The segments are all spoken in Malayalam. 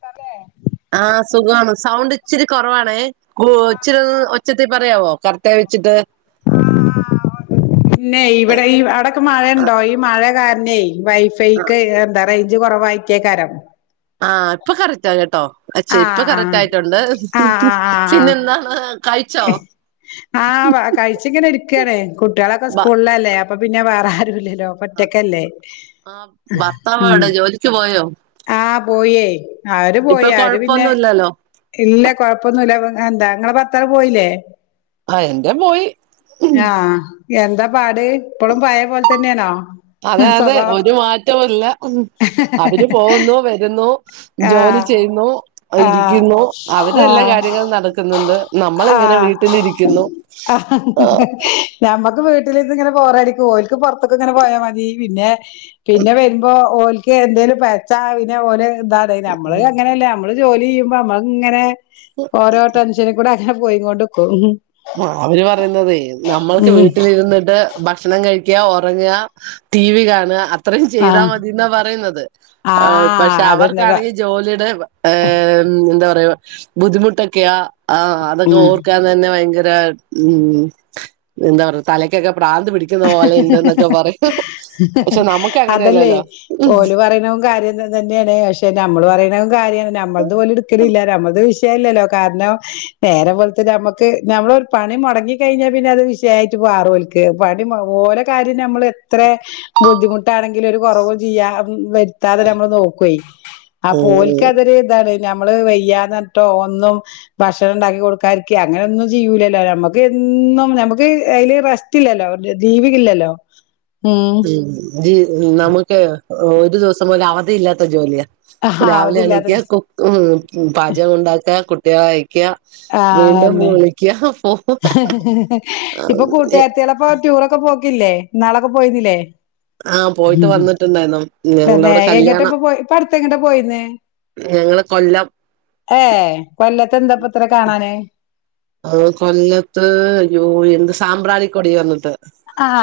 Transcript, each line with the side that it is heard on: left: തതെ
right: ആ സുഖമാണ് സൗണ്ട് ഇച്ചിരി കുറവാണേ ഒച്ചിരി ഒച്ചത്തി പറയാവോ കറത്ത വെച്ചിട്ട്
left: പിന്നെ ഇവിടെ അവിടക്ക മഴുണ്ടോ ഈ മഴ ക തന്നെ വൈഫൈക്ക് എന്താ റേഞ്ച് കൊറവായിട്ടേക്കാരം
right: ആ ഇപ്പൊ കറക്റ്റ് ആ കേട്ടോ അച്ചേ
left: ആഹ്
right: ഇപ്പൊ കറക്റ്റ് ആയിട്ടുണ്ട് പിന്നെന്താണ് കഴിച്ചോ
left: ആ കഴിച്ചിങ്ങനെ ഇരിക്കണേ കുട്ടികളൊക്കെ
right: ബ
left: സ്കൂളിലല്ലേ അപ്പൊ പിന്നെ വേറെ ആരുല്ലല്ലോ
right: ആഹ്
left: പറ്റക്കല്ലേ
right: ആഹ് ഭർത്താവ് എവിടെ ജോലിക്ക് പോയോ
left: പോയേ ആര്
right: ഇപ്പൊ
left: പോയി ആര് പിന്നെ
right: കൊഴപ്പൊന്നുല്ലല്ലോ
left: ഇല്ല കൊഴപ്പൊന്നില്ല എന്താ നിങ്ങ പത്തറ പോയില്ലേ
right: ആ എന്റെ പോയി
left: ആ എന്താ പാട് ഇപ്പഴും പയ പോലെ തന്നെയാണോ
right: അതെ അതെ ഒരു മാറ്റവല്ല അവര്
left: സ്വഭാവം
right: പോകുന്നു വരുന്നു ജോലി
left: ആഹ്
right: ചെയുന്നു
left: ആഹ്
right: ഇരിക്കുന്നു അവരെല്ലാ
left: ആഹ്
right: കാര്യങ്ങളും നടക്കുന്നുണ്ട് നമ്മള ഇങ്ങനെ
left: ആഹ്
right: വീട്ടിലിരിക്കുന്നു
left: ആഹ്
right: ഹലോ
left: ഞമ്മക്ക് വീട്ടില ഇതി ഇങ്ങനെ പോറടിക്കും ഓലക്ക് പുറത്തക്കും ഇങ്ങനെ പോയാ മതി പിന്നെ പിന്നെ വരുമ്പോ ഓലക്ക് എന്തേലും പച്ച പിന്നെ ഓല് എന്താ നമ്മള് അങ്ങനെല്ല നമ്മള് ജോലി ചെയ്യുമ്പോ നമ്മൾ ഇങ്ങനെ ഓരോ ടെൻഷനൽ കൂടെ അങ്ങനെ പോയി കൊണ്ട്ക്കും
right: ആ അവര് പറയതേ നമ്മൾക്ക്
left: ഉം
right: വീട്ടിലിരുന്നിട്ട് ഭക്ഷണം കഴ ഉറങ്ങ ടി വി കാണുക അത്രയും ചെയ്താൽ
left: ആഹ്
right: മതിന്നാ പറയുന്നത്
left: ആഹ്
right: പക്ഷെ
left: അതന്നെ പ
right: അവർക്കാണെങ്കിൽ ജോലിയുടെ ഹ ഉ എന്താ പറയാ ബുദ്ധിമുട്ടൊക്കെയാ ആ അതൊക്കെ
left: ഉം
right: ഓർക്കാൻ തന്നെ പയ എന്താ തലക്കൊക്ക പ്രാന്ത് പി
left: ഹ ഹ ഹ ഹ ഹ
right: പക്ഷെ
left: ഹ
right: നമുക്ക്
left: അതല്ലേ
right: അങ്ങനെയല്ലല്ലോ ഉം
left: ഓല പറയണവും കാര്യം തന്നെയാണ് പക്ഷെ നമ്മള് പറയണ കാര്യമാണ് നമ്മ പോലെ എടുക്കലില്ല നമ്മം വിയല്ലല്ലോ കാരണം നേരരെ പോലത്തെ നമുക്ക് നമ്മള ഒരു പണി മുടങ്ങി കഴിഞ്ഞാൽ പിന്നെ അത് വിഷയായിട്ട് വാറോലക്ക് ഓല കാര്യം നമ്മൾ എത്ര ബുദ്ധിമുട്ടാണെങ്കിൽ ഒരു കുറവ് ചെയ്യ ത്താതെ നമ്മള് നോക്ക അപ്പൊ ഓൽക്ക് അതൊരു എന്താണ് നമ്മള് വയ്യാന്നിട്ടോ ഒന്നും ഭക്ഷണം ഉണ്ടാക്കി കൊടുക്കാരിക്ക അങ്ങനെ ഒന്നും ചെയ്യൂലല്ലോ നമ്മുക്ക് ഒന്നും നമ്മക്ക് അതില് റെസ്റ്റ് ഇല്ലല്ലോ ദീപിക്കില്ലല്ലോ
right: ഉ ത് ന്നമുക്ക് ഒരു ദിവസം പോലും അവധി ഇല്ലാത്ത ജോലിയാ
left: ആഹാ
right: രാവിലെ
left: അതില്ലാത്ത
right: എണീക്ക
left: സ്
right: കുക്കും പാചകം ഉണ്ടാക്കാ കുട്ട്യേളയ് ക്ക്യാ
left: ആഹ്
right: വീണ്ടും
left: അന്നെ
right: വുളിക്ക്യാ ഫോ
left: ഇപ്പൊ കൂട്ടുകാര്ത്തിയോളപ്പം ടൂറൊക്കെ പോക്കില്ലേ ഇന്നാളൊക്കെ പോയിന്നില്ലേ
right: ആഹ പോയിട്ട് വന്നിട്ടുണ്ടായ്ന്നു
left: തന്നെ
right: ഞങ്ങൾടവടെ
left: എങ്ങട്ടാ
right: കല്യാണം
left: ഇപ്പൊ പോയി ഇപ്പ അടുത്ത് എങ്ങട്ടാ പോയിന്ന്
right: ഞങ്ങള് കൊല്ലം
left: ഏ കൊല്ലത്തെ എന്താപ്പ ഇത്ര കാണാന്
right: ആ കൊല്ലത്ത് യോ എന്ത് സാമ്പ്രാണിക്കൊടി പർണ് ട്ട്
left: ആഹ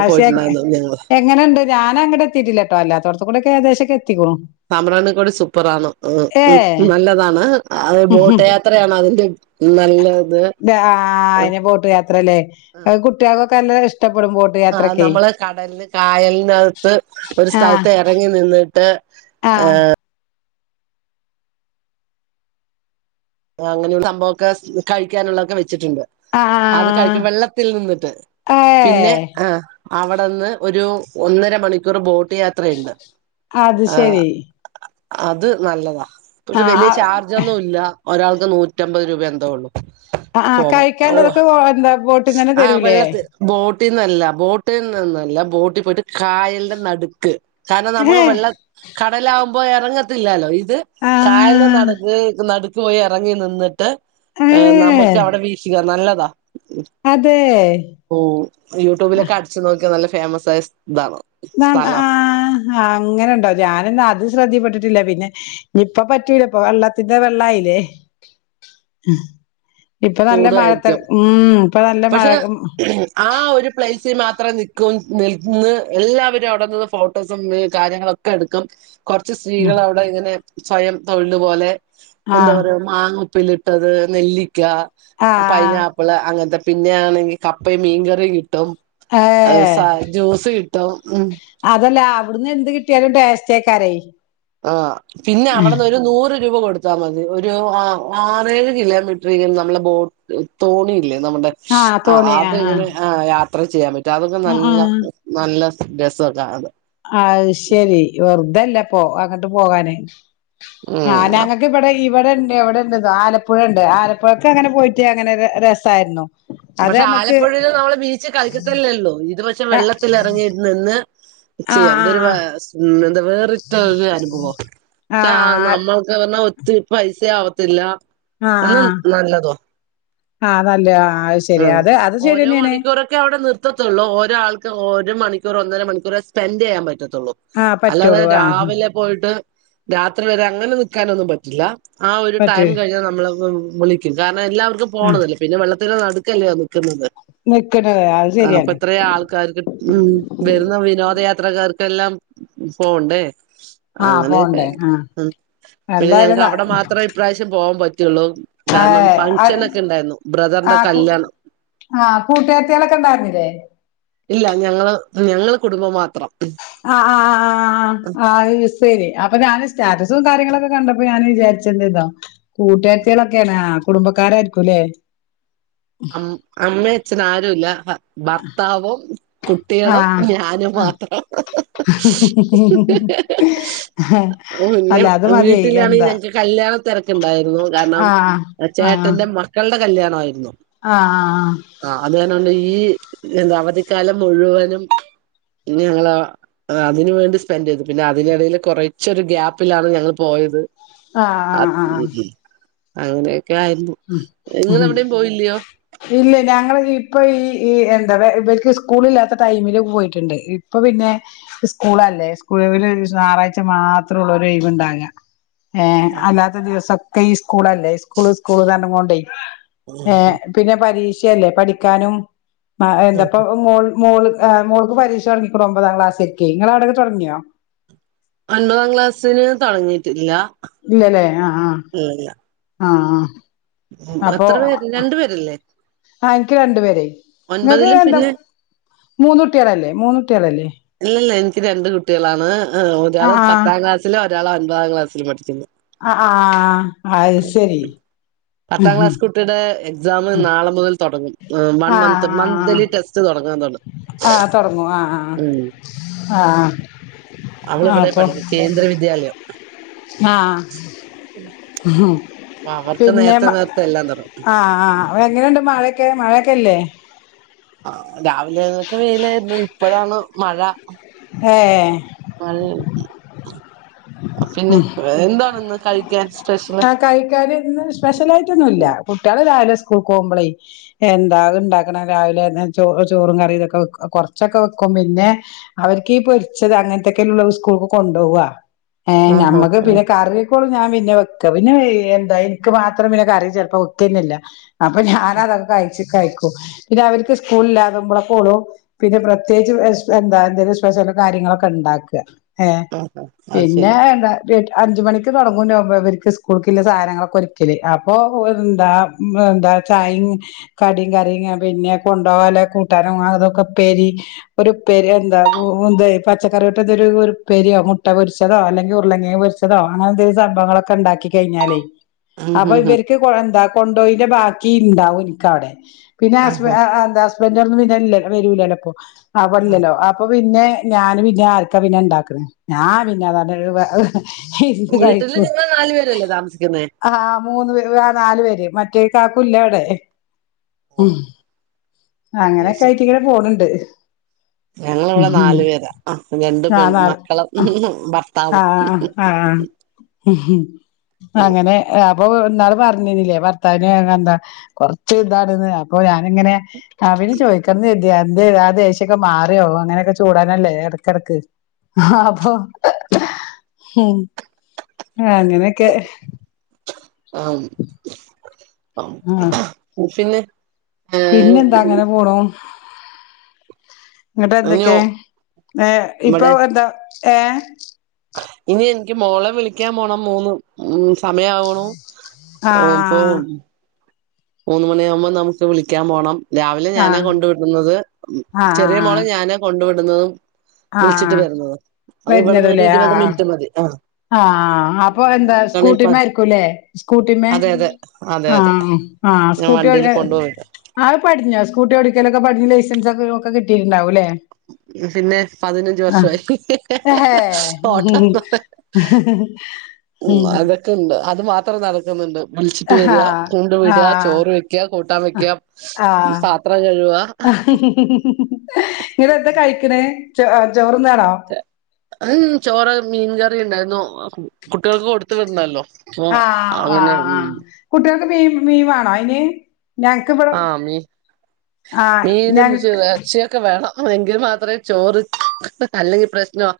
left: ആശെനിയ
right: ഞങ്ങള്
left: എങ്ങന്ണ്ട് ഞാന ങ്ങട് എത്തിട്ടില്ലട്ടോ അല്ലാത്തോട്ത്തു ക്കുടെ ഏഗദേശക്കെത്തിക്കുണു
right: സാമ്രാണി കൂടി സൂപ്പറാന്നു ഉ ഉ നല്ലതാണ് അതെ ബോട്ട്യാത്രയാണ് അതിന്റെ നല്ലത്
left: ആഹ അയ്ന് ബോട്ട് യാത്രയാല്ലേ കുട്ട്യേളൊക്കെ നല്ല ഇഷ്
right: ആഹ നമ്മള് കടല് കായലിനകത്ത് ഒരു സ്ഥലത്ത് ഇറങ്ങി നിന്നിട്ട്
left: ആഹ
right: അങ്ങനെയുള്ള സംഭവം ഒക്കെ കഴിക്കാനുള്ളോക്കെ വെച്ച് ച്ചിട്ട്ണ്ട് അത്
left: ആഹ്
right: കഴിക്കും വെള്ളത്തിൽ നിന്നിട്ട് പിന്നെ
left: ഏഹ്
right: ആ അവടെന്ന് ഒരു ഒന്നര മണിക്കൂറ് ബോട്ട് യാത്രയ്ണ്ട്
left: അത് ശരി
right: അത് നല്ലതാ പക്ഷെ വെല്യേ ചാർജൊന്നും ഇല്ല ഒരാൾക്ക് നൂറ്റമ്പത് രൂപ എന്തോ ഒള്ളൂ
left: ആഹ് ആഹ്
right: പോവാൻഓ
left: കഴിക്കാല്ലതൊക്കെ എന്താ ബോട്ടിന്ന് തന്നെ
right: ആ
left: തരൂലേ
right: വെള്ളത്ത് ബോട്ട് ബോട്ടിന്നല്ല ബോട്ട്ന്ന് ന്നല്ല ബോട്ടി പോയിട്ട് ക്കായൽന്റ ന്നടുക്ക് കാരണം ന്നമ്മ്ള്
left: ഏ
right: വെള്ളം കടലാവുമ്പോ എറങ്ങത്തില്ലല്ലോ ഇത്കായൽന്റെ
left: ആഹ്
right: ന്നടുക്ക് ഇത് ന്നടുക്ക്‌ പോയി ഇറങ്ങി നിന്നിട്ട്
left: ഏഹ്
right: ട്ട്നമുക്ക് അവിടെ വീക്ഷിക്ക നല്ലതാ
left: അതെ
right: ഓ യൂട്യൂബിലൊക്കെ അടിച്ച് ന്നോക്കിയ ന്നല്ല ഫേയ്മസ്സായ
left: ണ്ട ആ അങ്ങനെണ്ടോ ഞാന് ന്ന അത് ശ്രദ്ധീപ്പെട്ടിട്ടില്ല പിന്നെ യിപ്പ പറ്റൂല ഇപ്പ വെള്ളത്തിന്റെ വെള്ളായില്ലേ അഹ് ഇപ്പൊ നല്ല മഴത്
right: കൂടുവായിരിക്കും
left: ഉം ഇപ്പന്നല്ല മഴ
right: ച്ചി മാത്രം ന്നിക്കും നിൽന്ന് എല്ലാവരും അവ്ടെനിന്ന് ഫോട്ടോസും വേ കാര്യങ്ങളൊക്കെ എടുക്കും കുറച്ച് സ്ത്രീകള് അവിടെ ഇങ്ങനെ സ്വയം തൊഴില് പോലെ എന്താ
left: ആഹ്
right: പറയാ മാങ്ങ ഉപ്പിലിട്ടത് നെല്ലിക്ക
left: ആഹ്
right: പൈനാപ്പിള് അങ്ങൻത്തെ പിന്നെണെങ്കി കപ്പയും മീൻകറി കിട്ടും
left: ഏഹ്
right: സ ജ്യൂസ് കിട്ടും ഉം
left: അതല്ല അവ്ടുന്ന് എന്ത് കിട്ടിയാലും ട്ടേസ്ട്ടായ്ക്കാരേ
right: ആഹ പിന്നെ അവട്ന്നൊരു നൂറ് രൂപ കൊടുത്താ മതിഒരു ആറേഴ് കിലോമീറ്ററെരും ന്നമ്മളെ ബോട്ട് തോണില്ലേ നമ്മുടെ
left: ആഹ്
right: ആ
left: തോണി ആഹ് ആഹ്
right: അത്ങ്ങനെ ആ യാത്ര ചെയ്യാൻ പറ്റും അതൊക്കെ
left: ആഹ്
right: ന്നല്ല
left: ആഹ്
right: ന്നല്ല രസൊക്കാഅത്
left: ഇതല്ലപ്പോ അങ്ങട്ട് പോകാന് ആ
right: ഉം
left: ഞങ്ങക്ക് ഇബടെയ് ഇവിടെ ഇണ്ട് അവ്ടെണ്ട്ന്ന് ആലപ്പുഴണ്ട് ആലപ്പുഴക്കങ്ങനെ പോയിട്ട് അങ്ങനെ രസായിരുന്നു അത്
right: പക്ഷെ
left: നമ്മക്ക്
right: ആലപ്പുഴേല് ന്നമ്മള് ബീച്ച് കളിച്ചിട്ടല്ലേഒള്ളൂ ഇതു പക്ഷെ
left: ആഹ്
right: വെള്ളത്തിലെറങ്ങിയിട്ട് നിന്ന് ചെയ്യാം ഇതൊരുവെ
left: ആഹ്
right: മ് എന്താ വേറിട്ടാ ഒരു അനുഭവം ച്ചാ
left: ആഹ്
right: ന്നമ്മൾക്ക് പറഞ്ഞാ ഒത്തിരി പൈസ ആവത്തില്ല
left: ആഹ
right: എന്നാ
left: ആഹ
right: നല്ലതുവാ
left: ആഹ ന്നല്ല ആ
right: ആ ഓരോ മണിക്കൂറൊക്കെ അവിടെ നിർത്തത്തൊള്ളൂ ഓരോ ആൾക്ക് ഓരോ മണിക്കൂർ ഒന്നര മണിക്കൂറെ സ്പെന്റെയ്യാൻ പറ്റത്തൊള്ളൂ
left: ആഹ്
right: അല്ലാതെ
left: പറ്റുള്ളൂ ആഹ്
right: രാവിലെ പോയിട്ട് രാത്രി വരെ അങ്ങനെ നിക്കാനൊന്നും പറ്റില്ല ആ ഒരു
left: പറ്റൂ
right: ടൈം കഴിഞ്ഞാ ന്നമ്മളെ അങ്ങ് വിളിക്കും കാര ണം എല്ലാവർക്കും
left: ആഹ്
right: പോണതല്ലേ പിന്നെ വെള്ളത്തിന് ന്നടുക്കല്ലെ ന്നിക്കുന്നത്
left: നിക്കണത് അത്
right: ആ
left: ശരിയാണ്
right: ഇപ്പത്രെ ആൾക്കാര്ക്ക് ഉം വരുന്ന വിനോദയാത്രക്കാർക്കെല്ലാം പോണ്ടേ
left: ആഹ്
right: അങ്ങനെയൊക്കെ
left: പോണ്ടേ ആഹ്
right: ഉം പിന്നെ ഞങ്ങക്ക്
left: എന്തായാലും
right: അവിടെ മാത്രേ ഇപ്രാവശ്യം പോവാൻ പ റ്റിയുള്ളൂ കാരണം ഫങ്ങ്ഷനഒക്കെ ഉണ്ടായിരുന്നു ബ്രദറിന്റെ
left: ആ
right: കല്യാണം
left: കൂട്ടുകരത്തികളൊക്കെ ഉണ്ടായിരുന്നില്ലേ
right: ഇല്ല ഞങ്ങള് ഞങ്ങള് കുടുംബം മ
left: ആ ആ ആ ആ ശരി അപ്പൊ സ്റ്റാറ്റസും കാര്യങ്ങളൊക്കെ കണ്ടപ്പോ ഞാൻ വിചാരിച്ചത് ഇതോ കൂട്ടുകാത്തികളൊക്കെയണാ കുടുംബക്കാരായിരിക്കും അല്ലെ
right: അമ്മയും അച്ഛൻ ആരുല്ല ഭർത്താവും കുട്ടികളും ഞാനും
left: ആഹ്
right: മാത്രം
left: അല്ല അത് മതിയായി എന്താ
right: തിരക്ക് ഉണ്ടായിരുന്നു കാരണം
left: ആഹ് ആഹ്
right: ചേട്ടന്റെ മക്കളുടെ കല്യാണമായിരുന്നു
left: ആഹ് ആഹ്
right: ആ അത് കാരണമാണ് ഈ എന്ത് അവധിക്കാലം മുഴുവനും ഞങ്ങള അതിന് വേണ്ടി സ്പെൻഡ് ചെയ്തു പിന്നെ അതിനിടയിൽ കുറച്ചൊരു ഗ്യാപ്പിലാണ് ഞങ്ങൾ പോയത്
left: ആ ആ
right: ഉം
left: ആഹ്
right: ഉം അങ്ങനെയൊക്കെ ആയിരുന്നു
left: ഉം ഉം
right: നിങ്ങളെവിടെയും പോയില്ലയോ
left: ഇല്ല ഞങ്ങള് ഇപ്പൊ ഈ എന്താ ഇവർക്ക് സ്കൂളില്ലാത്ത ടൈമില് പോയിട്ടുണ്ട് ഇപ്പൊ പിന്നെ പിന്നെ സ്കൂളല്ലേ സ്കൂളില് ഞായറാഴ്ച മാത്രമുള്ള ഒഴിവുണ്ടാകുക ഏ അല്ലാത്ത ദിവസക്കെ ഈ സ്കൂളല്ലേ സ്കൂള് സ്കൂൾ കാരണം കൊണ്ടേ ഏ പിന്നെ പരീക്ഷയല്ലേ പഠിക്കാനും മാ എൻ്റെപ്പൊ മോൾ മോള് ആ മോൾക്ക് പരീക്ഷ തൊടങ്ങിക്കുണു ഒമ്പതാം ക്ലാസിക്കെ നിങ്ങളാവിടെക്കെ തൊടങ്ങിയോ
right: ഒൻമ്പതാം ക്ലാസ്സിന് തൊടങ്ങീട്ടില്ല
left: ഇല്ലല്ലേ ആ ആ ആ അപ്പൊ
right: എത്ര പേര് രണ്ടു പേരല്ലേ
left: ആ എനിക്ക് രണ്ടു പേരെ നിങ്ങക്ക്
right: ഒൻപതിലും
left: എന്താ
right: പിന്നെ
left: മൂന്നുട്ടൃളല്ലേ മൂന്നുട്ടൃളല്ലേ
right: ഇല്ലല്ല എനിക്ക് രണ്ട് കുട്ടികളാണ് ഒരാള്
left: ആഹ്
right: പത്താം ക്ലാസ്സില് ഒരാള് ഒൻപതാം ക്ലാസ്സില് പഠിക്കുന്നു
left: ആ ആ അഹ് അതുശരി
right: പത്താം ക്ലാസ് കുട്ടിയുടെ എക്സാം നാളെ മുതൽ തൊടങ്ങും ആ വൺമന്ത് മന്ത്ലി ടെസ്റ്റ് തൊടങ്ങാൻ തൊട
left: ആ തൊടങ്ങൂ ആ ആ ആ
right: അവള് ഇവിടെ പഠിക്കുന്നെ കേന്ദ്ര വിദ്യാലയം
left: ആ ആ
right: അപ്പൊ അവർക്ക്
left: പിന്നെ
right: നേരത്തെ
left: മ
right: നേരത്തെ എല്ലാം തൊടങ്ങും
left: ആ ആ എങ്ങനെയുണ്ട് മഴൊക്കെ മഴക്കെല്ലേ
right: ആ രാവിലെയൊക്കെ വെയിലായിരുന്ന് ഇപ്പോഴാണ് മഴ
left: ഏ
right: മഴ പിന്നെ വേറന്താണിന്ന് കഴിക്കാൻ സ്പെഷ്യല്
left: ആ കഴിക്കാന് ഇന്ന് സ്പെഷ്യലായിട്ടൊന്നുല്ല കുട്ട്യള് രാവിലെ സ് ക് കോകുമ്പോളെ എന്താ ഇണ്ടാക്കണ രാവിലെ ചൊ ചോറും കറിം ഇതൊക്കെ വെക്കു കൊറച്ചൊക്കെ വെക്കു കും പിന്നെ അവർക്ക് ഈ പൊരിച്ചത് അങ്ങനത്തെക്കെള്ളു സ്കൂൾക് കൊണ്ടോവാ ഏ
right: ആഹ് ആഹ്
left: ഞമ്മക്ക്
right: ആഹ്
left: പിന്നെ കറിയൊക്കോള്ളു ഞാൻ പിന്നെ വെ ക്കാ പിന്നെ വേ എന്താ എനിക്ക് മാത്രം പിന്നെ കറി ചെലപ്പോ വെക്കതന്നെ ഇല്ല അപ്പൊ ഞാനതൊക്കെ കഴിച്ച് കഴികു പിന്നെ അവർക്ക് സ്കൂളില്ലാതുമ്പോളക്കെള്ളൂ പിന്നെ പ്രത്യേകിച്ച് വെഷ് എന്താ എന്തേലും സ്പെഷ്യലും കാര്യങ്ങ ങ്ങളൊക്കെണ്ടാക ഏ
right: ആഹാ അത്
left: പിന്നെ
right: ശരി
left: എന്ത അഞ്ച് മണിക്ക് തൊടങ്ങും ഒമ്പതരയ്ക്ക് സ്ക്കൂൾകില്ലെ സാനങ്ങളൊരുക്കല് അപ്പോ എന്താ മ് ന്താ ചായയും കടിം കാ ര്യങ്ങൾ പിന്നെ കൊണ്ടോ പോവാല്ലെ കൂട്ടാനും അതൊക്കെ ഉപ്പേരി ഒരുപ്പേരി എന്താ [unintelligible] പച്ചക്കറിയിട്ടതൊരു ഉപ്പേരിയോ മുട്ട പൊരിച്ചതോ അല്ലെങ്കി ഉരുളകിഴങ്ങ് പൊരിച്ചതോ അങ്ങനെന്തേലും സംഭവങ്ങളൊക്കെണ്ടാക്കി ക്കി കഴിഞ്ഞാലെ
right: ഉം
left: അപ്പൊ
right: ഉം ഉം
left: ഇവർക്ക് കൊ എന്താ കൊണ്ടോയിന്റെ ബാക്കിണ്ടാവും എനിക്കവടെ പിന്നെ ഹസ്ബ
right: ആഹാ
left: ആ ആ എന്താ ഹസ്ബന്ഡൊന്നും പിന്നല്ലല് വരൂലലൊപ്പൊ
right: ആ
left: അവല്ലല്ലോ അപ്പൊ പിന്നെ ഞാന് പിന്നെ ആർക്കാ പിന്നെണ്ടാക്കണ് ഞാൻ പിന്നെ അതത് ഇരുന്ന്
right: വീട്ടില്
left: കഴിക്കും
right: നിങ്ങൾ നാല് പേരല്ലേ താമസിക്കുന്നേ
left: ആ മൂന്ന് പേര് നാലു പേര് മറ്റേ കാക്കുല്ലവിടെ
right: ഓ
left: ഉം
right: അത് ശരി
left: അങ്ങനെയൊക്കായിട്ട്ങ്ങനെ പോണ് ണ്ട്
right: ഞങ്ങളിവിടെ നാലു പേരാ രണ്ട്
left: ആ
right: പെൺ
left: നാൾ
right: മക്കളും ഭർത്താവും
left: ഉംഹ് അങ്ങനെ അപ്പൊ ന്നാള് പറഞ്ഞീനിലേ ഭർത്താവിന്എർനെന്താ കൊറ്ച്ച്താണ്ന്ന് അപ്പൊ ഞാനിങ്ങനെ ആ പിന്നെ ചോദിക്കണംന്നരുദേ അന്റെ ആ ദേഷ്യൊക്കെ മാറിയോ അങ്ങനെയൊക്കെ ചൂടനല്ലേ ഏടക്കടക്ക് ആ അപ്പൊ ഉം അങ്ങനെ ക്കെ
right: ആം ആം
left: ആ
right: പിന്നെ ഏഹ്
left: പിന്നെന്താ അങ്ങനെ പോണൂ
right: ഇനിയോ
left: ഇങ്ങട്ട്ന്തൊക്കെ ഏ ഇപ്പൊ
right: ഇവിടെ
left: എന്താ ഏ
right: ഇനി എനിക്ക് മോളെ വിളിക്കാംപോണം മൂന്ന് ഉം സമയാവുണു
left: ആ
right: ഇം പ്പൊ മൂന്ന് മണിയാവുമ്പൊ നമുക്ക് വിളിക്കാംപോണം രാവിലെ
left: ആ
right: ഞാനാ കൊണ്ടു വിടുന്നത് മ്
left: ആ
right: ചെറിയേ മോളെ ഞാനാ കൊണ്ടു വിടുന്നതും
left: ആ ആ
right: വിളിച്ചിട്ട് വരുന്നതും അത് ഇവിടുന്ന് ഒരു
left: വരുന്നതല്ലേ ആ
right: ഇരുപത് മിൻറ്റ്മതി ആ
left: ആ അപ്പൊ എന്താ സ്കൂട്ടിമ്മെ ആയിരിക്കൂല്ലേ സ്കൂട്ടിമ്മേ
right: അതെ അതെ അതെ അതെ
left: ആമ് അ
right: ഞാൻ
left: സ്കൂട്ടിഓടി
right: വണ്ടിൽ കൊണ്ടുപോയില്ല
left: ആത് പഠിഞ്ഞോ സ്കൂട്ടിഓടിക്കലൊക്കെ പഠിഞ്ഞ് ലൈസൻസൊക്കെ ഒക്കെ കിട്ടീട്ടുണ്ടാവുംല്ലേ
right: പിന്നെ പതിനഞ്ച് വർ ഷോയി ഹ്ഹ്ഹ്ഹ്ഹ ഓട്ട
left: ഹ്ഹ് ഹ്മ്
right: അതൊക്കെ ഉണ്ട് അത് മാത്രം നടക്കുന്നുണ്ട് വിളിച്ചിട്ട് വര്യ കൊണ്ട് വിട്യ
left: ആഹ്
right: ചോറ് വെക്ക്യ കൂട്ടാം വെക്ക്യ പാത്രം കഴുവുക
left: ഹ്‌ഹ്‌ ഹ് ഹ് ഹ് ന്നിട്ടെന്താ കഴിക്ക്ണേ ചോ ചോറ്ന്നാണോ
right: [inaudible] ചോറ് മീൻകറി ഉണ്ടായിരുന്നു കുട്ടികൾക്ക് കൊടുത്ത് വീട്ണല്ലോ
left: ആ ആആ് കുട്ടികൾക്ക് മീൻ മീൻ വാണോ അയ്ന്
right: ആഹ് മീ
left: ആഹ്
right: മീനും
left: ഞങ്ങ
right: ഇച്ചി എറച്ചിയൊക്കെ വേണം ആ എങ്കിൽ മാത്രേ ചോറ് അല്ലെങ്കി പ്രശ്ന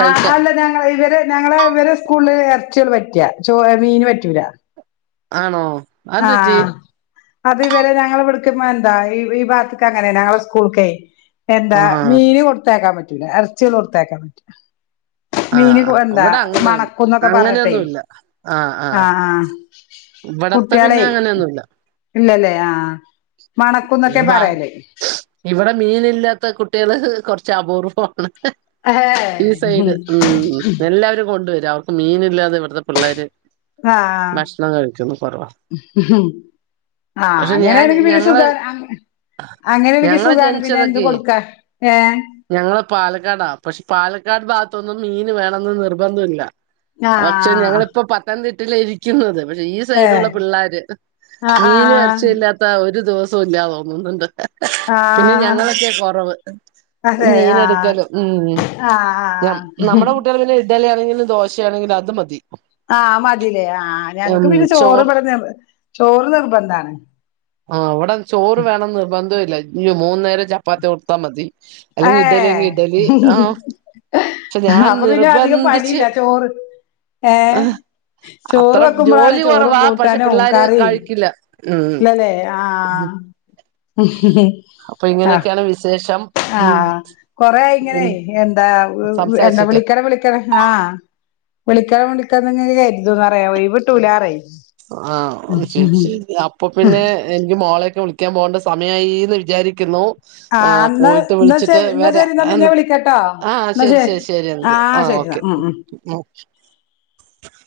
left: ആ അല്ല ഞങ്ങളെഇവര് ഞങ്ങളെ ഇവരെ സ്കൂൾല് [unintelligible] പറ്റ്യ ചോ ഏ മീന് പറ്റൂല
right: ആണോ അതെന്ത് പറ്റി
left: ആഹ് അത് ഇവരെ ഞങ്ങള്വ്ട്ക്ക് എന്താ ഈ ഭാ ക്ക് അങ്ങനെ ഞങ്ങളെ സ്കൂൾ ക്കെ എന്താ
right: ആഹ്
left: മീൻ കൊടുത്തയക്കാൻ പറ്റും [unintelligible] എറച്ചികള് കൊടുത്തയക്കാംപറ്റൂല
right: ആഹ്
left: മീന് കൊ
right: ആഹ്
left: എന്താ
right: ഇവിടെ അങ്ങനെ
left: മണക്കുംന്നൊക്കെ പറഞ്ഞിട്ടെ
right: അങ്ങനെയൊന്നുല്ല
left: ആഹ് ആഹ്
right: ഇവടെ
left: കുട്ട്യാളേയ് ഇല്ലല്ലേ ആഹ്
right: ഈ
left: മണക്കുന്നൊക്കെ
right: ഭാ
left: പറയല്
right: ഇവിടെ മീനില്ലാത്ത കുട്ട്യാള് ഹ് ഹ് ഹ് കൊറച്ച് അപൂർവ്വാണ്
left: [unintelligible]
right: ഉം ഉം എല്ലാവരും കൊണ്ടുവരും അപ്പോ മീനില്ലാതെ ഇവട്ത്തെ പിള്ളേര്
left: ഹാ
right: ഭക്ഷണം കഴിക്കുന്നു കുറവാ
left: [unintelligible] ആഹ്
right: പക്ഷെ ഞാൻ
left: അങ്ങനേണെങ്കി പിന്നെ
right: ഞങ്ങള്
left: സുഖാ അങ്ങ അങ്ങനേണങ്കി
right: ഞങ്ങള്
left: സുഖാണ് പിന്നെ എന്തും
right: ജനിച്ചതൊക്കെ
left: കൊടുക്കാ ഏഹ്
right: ഞങ്ങള് പാലക്കാടാ പക്ഷ് പാലക്കാട് ഭാഗ [unintelligible] മീന് വേണന്ന് നിർബന്ധ ഇല്ല, പക്ഷെ
left: ആഹ്
right: ഞങ്ങളിപ്പൊ പത്തനംതിട്ടില ഇരിക്കുന്നത് പക്ഷെ ഈ
left: ഏഹ്
right: സൈഡിലുള്ള പിള്ളേര് ഹ്
left: ആഹ്
right: മീൻ
left: ആഹ്
right: വരച്ചയില്ലാത്ത ഒരു ദിവസം ഒത്തുംഇല്ലാ തോന്നുന്നുണ്ട് പിന്നെ
left: ആഹ്
right: ഞങ്ങളൊക്കെയ കൊറവ്
left: അതെ ആഹ്
right: മീനെടുക്കലും
left: ആഹ് ആഹ്
right: നമ്മുടെ
left: ആഹ്
right: കുട്ടികൾെ പിന്നെ ഇഡലി ആണെങ്കിലും ദോശയാണെങ്കിലും അത് മതി
left: ആഹ് മതീല്ലേ ആഹ് ഞങ്ങക്ക് പിന്നെ ചോറ് ഇവിടെ നി ചോറ് നിർബന്ധാണ്
right: ആ ഇവിടെ ചോറ് വേണം നിർബന്ധവില്ല മൂന്ന് നേരം ചപ്പാത്തി കൊടുത്താ മതി
left: ഏ
right: അല്ലെങ്കിൽ ഇഡലിയെങ്കി ഇഡലി
left: ഹ്
right: ആ
left: ഹ് ഹ്
right: പക്ഷെ
left: ഹ്
right: ഞാൻ
left: അപ്പൊ പിന്നെ അധികം
right: നിർബന്ധിച്ച്
left: പണിയില്ല ചോറ് ഏ ചോറ്
right: അത്ര
left: വെക്കുമ്പഴാണ്
right: ജോലി
left: ചോറും
right: കുറവാ പക്ഷെ
left: കൂട്ടാനും
right: പിള്ളേര്
left: കറീം
right: കഴിക്കില്ല ഉം
left: ഇല്ലല്ലേ ആഹ്
right: അപ്പൊ
left: ആഹ്
right: ഇങ്ങനെയൊക്കെയാണ് വിശയ
left: ആഹ് കൊറേ ആയി ഇങ്ങനെ എന്താ എന്താ
right: സംസാരിച്ചിട്ട്
left: വിളിക്കണം വിളിക്കണം ആഹ് വിളിക്കണം വിളിക്കാന്ന്ങ്ങനെ കരുതുന്നറിയാ ഒയ്‌വ്ട്ടൂലാറയ്
right: ആ ഒ ശരി ശരി അപ്പൊ പിന്നെ എനിക്ക് മോളെ വിളിക്കാൻ പോണ്ട സമയമായിന്ന് വിചാരിക്കുന്നു ആഹ്
left: എന്നാ
right: പോയിട്ട്
left: എന്നാ
right: വിളിച്ചിട്ട്
left: ശരി എന്നാ
right: വരാ
left: ശരി
right: അ
left: പിന്നെ
right: എന്നാ
left: വിളിക്കട്ടോ
right: ആഹ് ശരി ശരി ശരി എങ്ക് ആ
left: ആഹ്
right: ഓ
left: ശരി എന്നാ
right: ഓക്കെ
left: ഉം ഉം
right: [unintelligible]